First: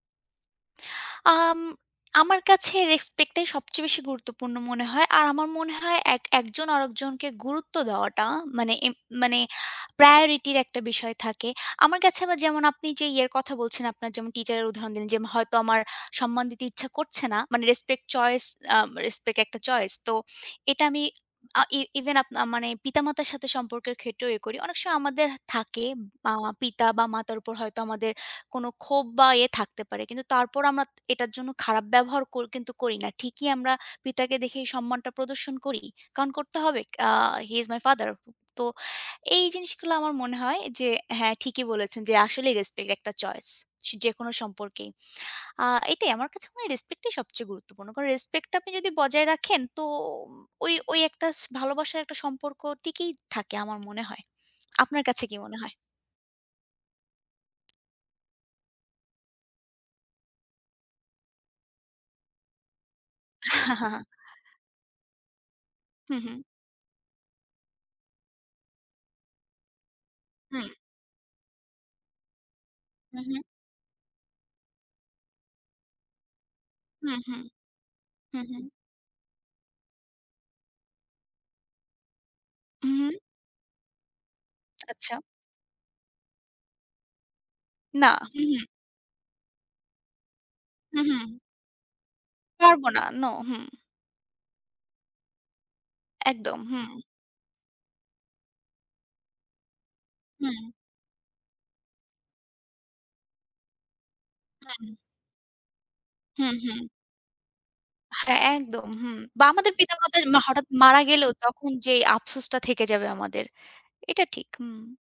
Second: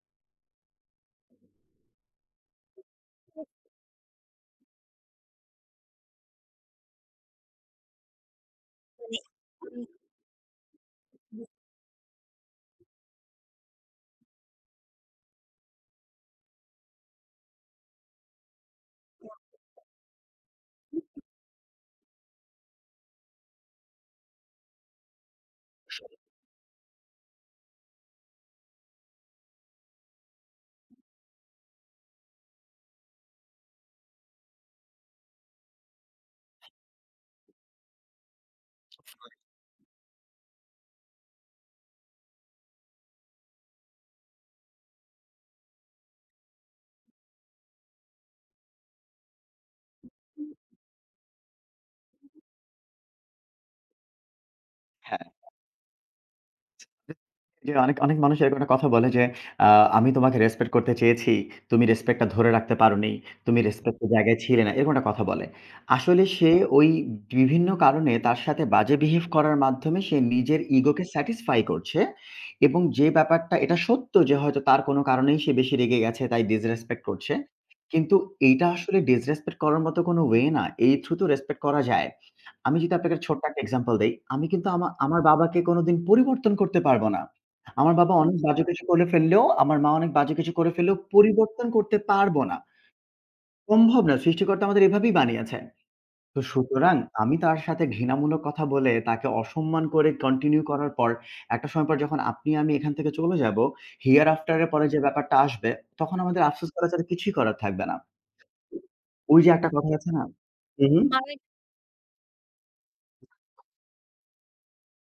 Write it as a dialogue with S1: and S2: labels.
S1: আম আমার কাছে respect এ
S2: [unintelligible]
S1: সবচেয়ে বেশি গুরুত্বপূর্ণ মনে হয়। আর আমার মনে হয় এক একজন আরেকজনকে গুরুত্ব দেওয়াটা মানে, এম মানে
S2: [unintelligible]
S1: priority একটা বিষয়
S2: [unintelligible]
S1: থাকে। আমার কাছে বা যেমন আপনি যে ইয়ের কথা বলছেন, আপনার যেমন teacher উদাহরণ দিলেন, যেম হয়তো আমার সম্মান দিতে ইচ্ছা করছে না। মানে respect choice, আ respect একটা choice। তো এটা আমি
S2: [unintelligible]
S1: আ even আপনা মানে পিতামাতার সাথে সম্পর্কের ক্ষেত্রেও এ করি। অনেক সময় আমাদের হা থাকে
S2: [unintelligible]
S1: বা পিতা বা মাতার উপর হয়তো আমাদের কোনো ক্ষোভ বা ইয়ে থাকতে পারে, কিন্তু তারপরও আমরা এটার জন্য খারাপ ব্যবহার কর কিন্তু করি না। ঠিকই আমরা পিতাকে দেখেই সম্মানটা প্রদর্শন করি কারণ করতে হবে। আ He is my father তো
S2: [unintelligible]
S1: এই জিনিসগুলো আমার মনে হয় যে হ্যাঁ, ঠিকই বলেছেন যে আসলেই respect একটা choice যেকোনো সম্পর্কে। আ এটাই আমার কাছে মনে হয় respect টাই সবচেয়ে গুরুত্বপূর্ণ। কারণ respect টা আপনি যদি বজায় রাখেন তোম
S2: [unintelligible]
S1: ওই, ওই, একটা স ভালোবাসার একটা সম্পর্ক টিকই থাকে আমার মনে হয়। আপনার
S2: হ্যাঁ।
S1: কাছে কি মনে হয়?
S2: [unintelligible] জি অনেক, অনেক মানুষ এইধরনের কথা বলে যে, আ আমি তোমাকে respect করতে চেয়েছি, তুমি respect টা ধরে রাখতে পারোনি, তুমি respect এর জায়গায় ছিলে না, এরকম একটা কথা বলে।
S1: হুম,
S2: আসলে
S1: হুম।
S2: সে ওই বিভিন্ন কারণে তার সাথে বাজে behave করার মাধ্যমে সে নিজের
S1: হুম।
S2: ego কে satisfy করছে এবং যে
S1: হু, হুম।
S2: ব্যাপারটা এটা সত্য যে হয়তো তার কোনো কারণেই সে বেশি রেগে গেছে তাই disrespect
S1: হুম,
S2: করছে।
S1: হুম।
S2: কিন্তু
S1: হুম, হুম।
S2: এইটা আসলে disrespect করার মতো কোনো way না। এই through তো respect করা যায়। আমি যদি
S1: হুম।
S2: আপনাকে ছোট্ট একটা example দেই, আমি কিন্তু আমা
S1: আচ্ছা।
S2: আমার বাবাকে কোনোদিন পরিবর্তন করতে পারবো না। আমার
S1: না।
S2: বাবা অনেক
S1: হুম, হুম।
S2: বাজে কিছু করে ফেললেও, আমার মা অনেক বাজে কিছু করে ফেললেও
S1: হুম, হুম।
S2: পরিবর্তন করতে পারবো না।
S1: পারবো না, নো। হুম।
S2: সম্ভব না। সৃষ্টিকর্তা আমাদের এভাবেই বানিয়েছেন। তো
S1: একদম।
S2: সুতরাং
S1: হুম।
S2: আমি তার সাথে ঘৃণামূলক কথা বলে তাকে অসম্মান করে continue
S1: হুম।
S2: করার পর একটা সময় পর যখন আপনি আমি এখান থেকে চলে যাবো here after এর পরে
S1: হুম।
S2: যে ব্যাপারটা আসবে। তখন আমাদের
S1: হুম,
S2: আফসোস
S1: হুম।
S2: করা ছাড়া কিছুই করার থাকবে না।
S1: হ্যাঁ, একদম হুম।
S2: ওই
S1: বা
S2: যে একটা
S1: আমাদের
S2: কথা আছে
S1: পিতামাতা
S2: না?
S1: মা হঠাৎ মারা গেলেও
S2: উহু।
S1: তখন যে আফসোসটা থেকে যাবে আমাদের এটা ঠিক। হুম।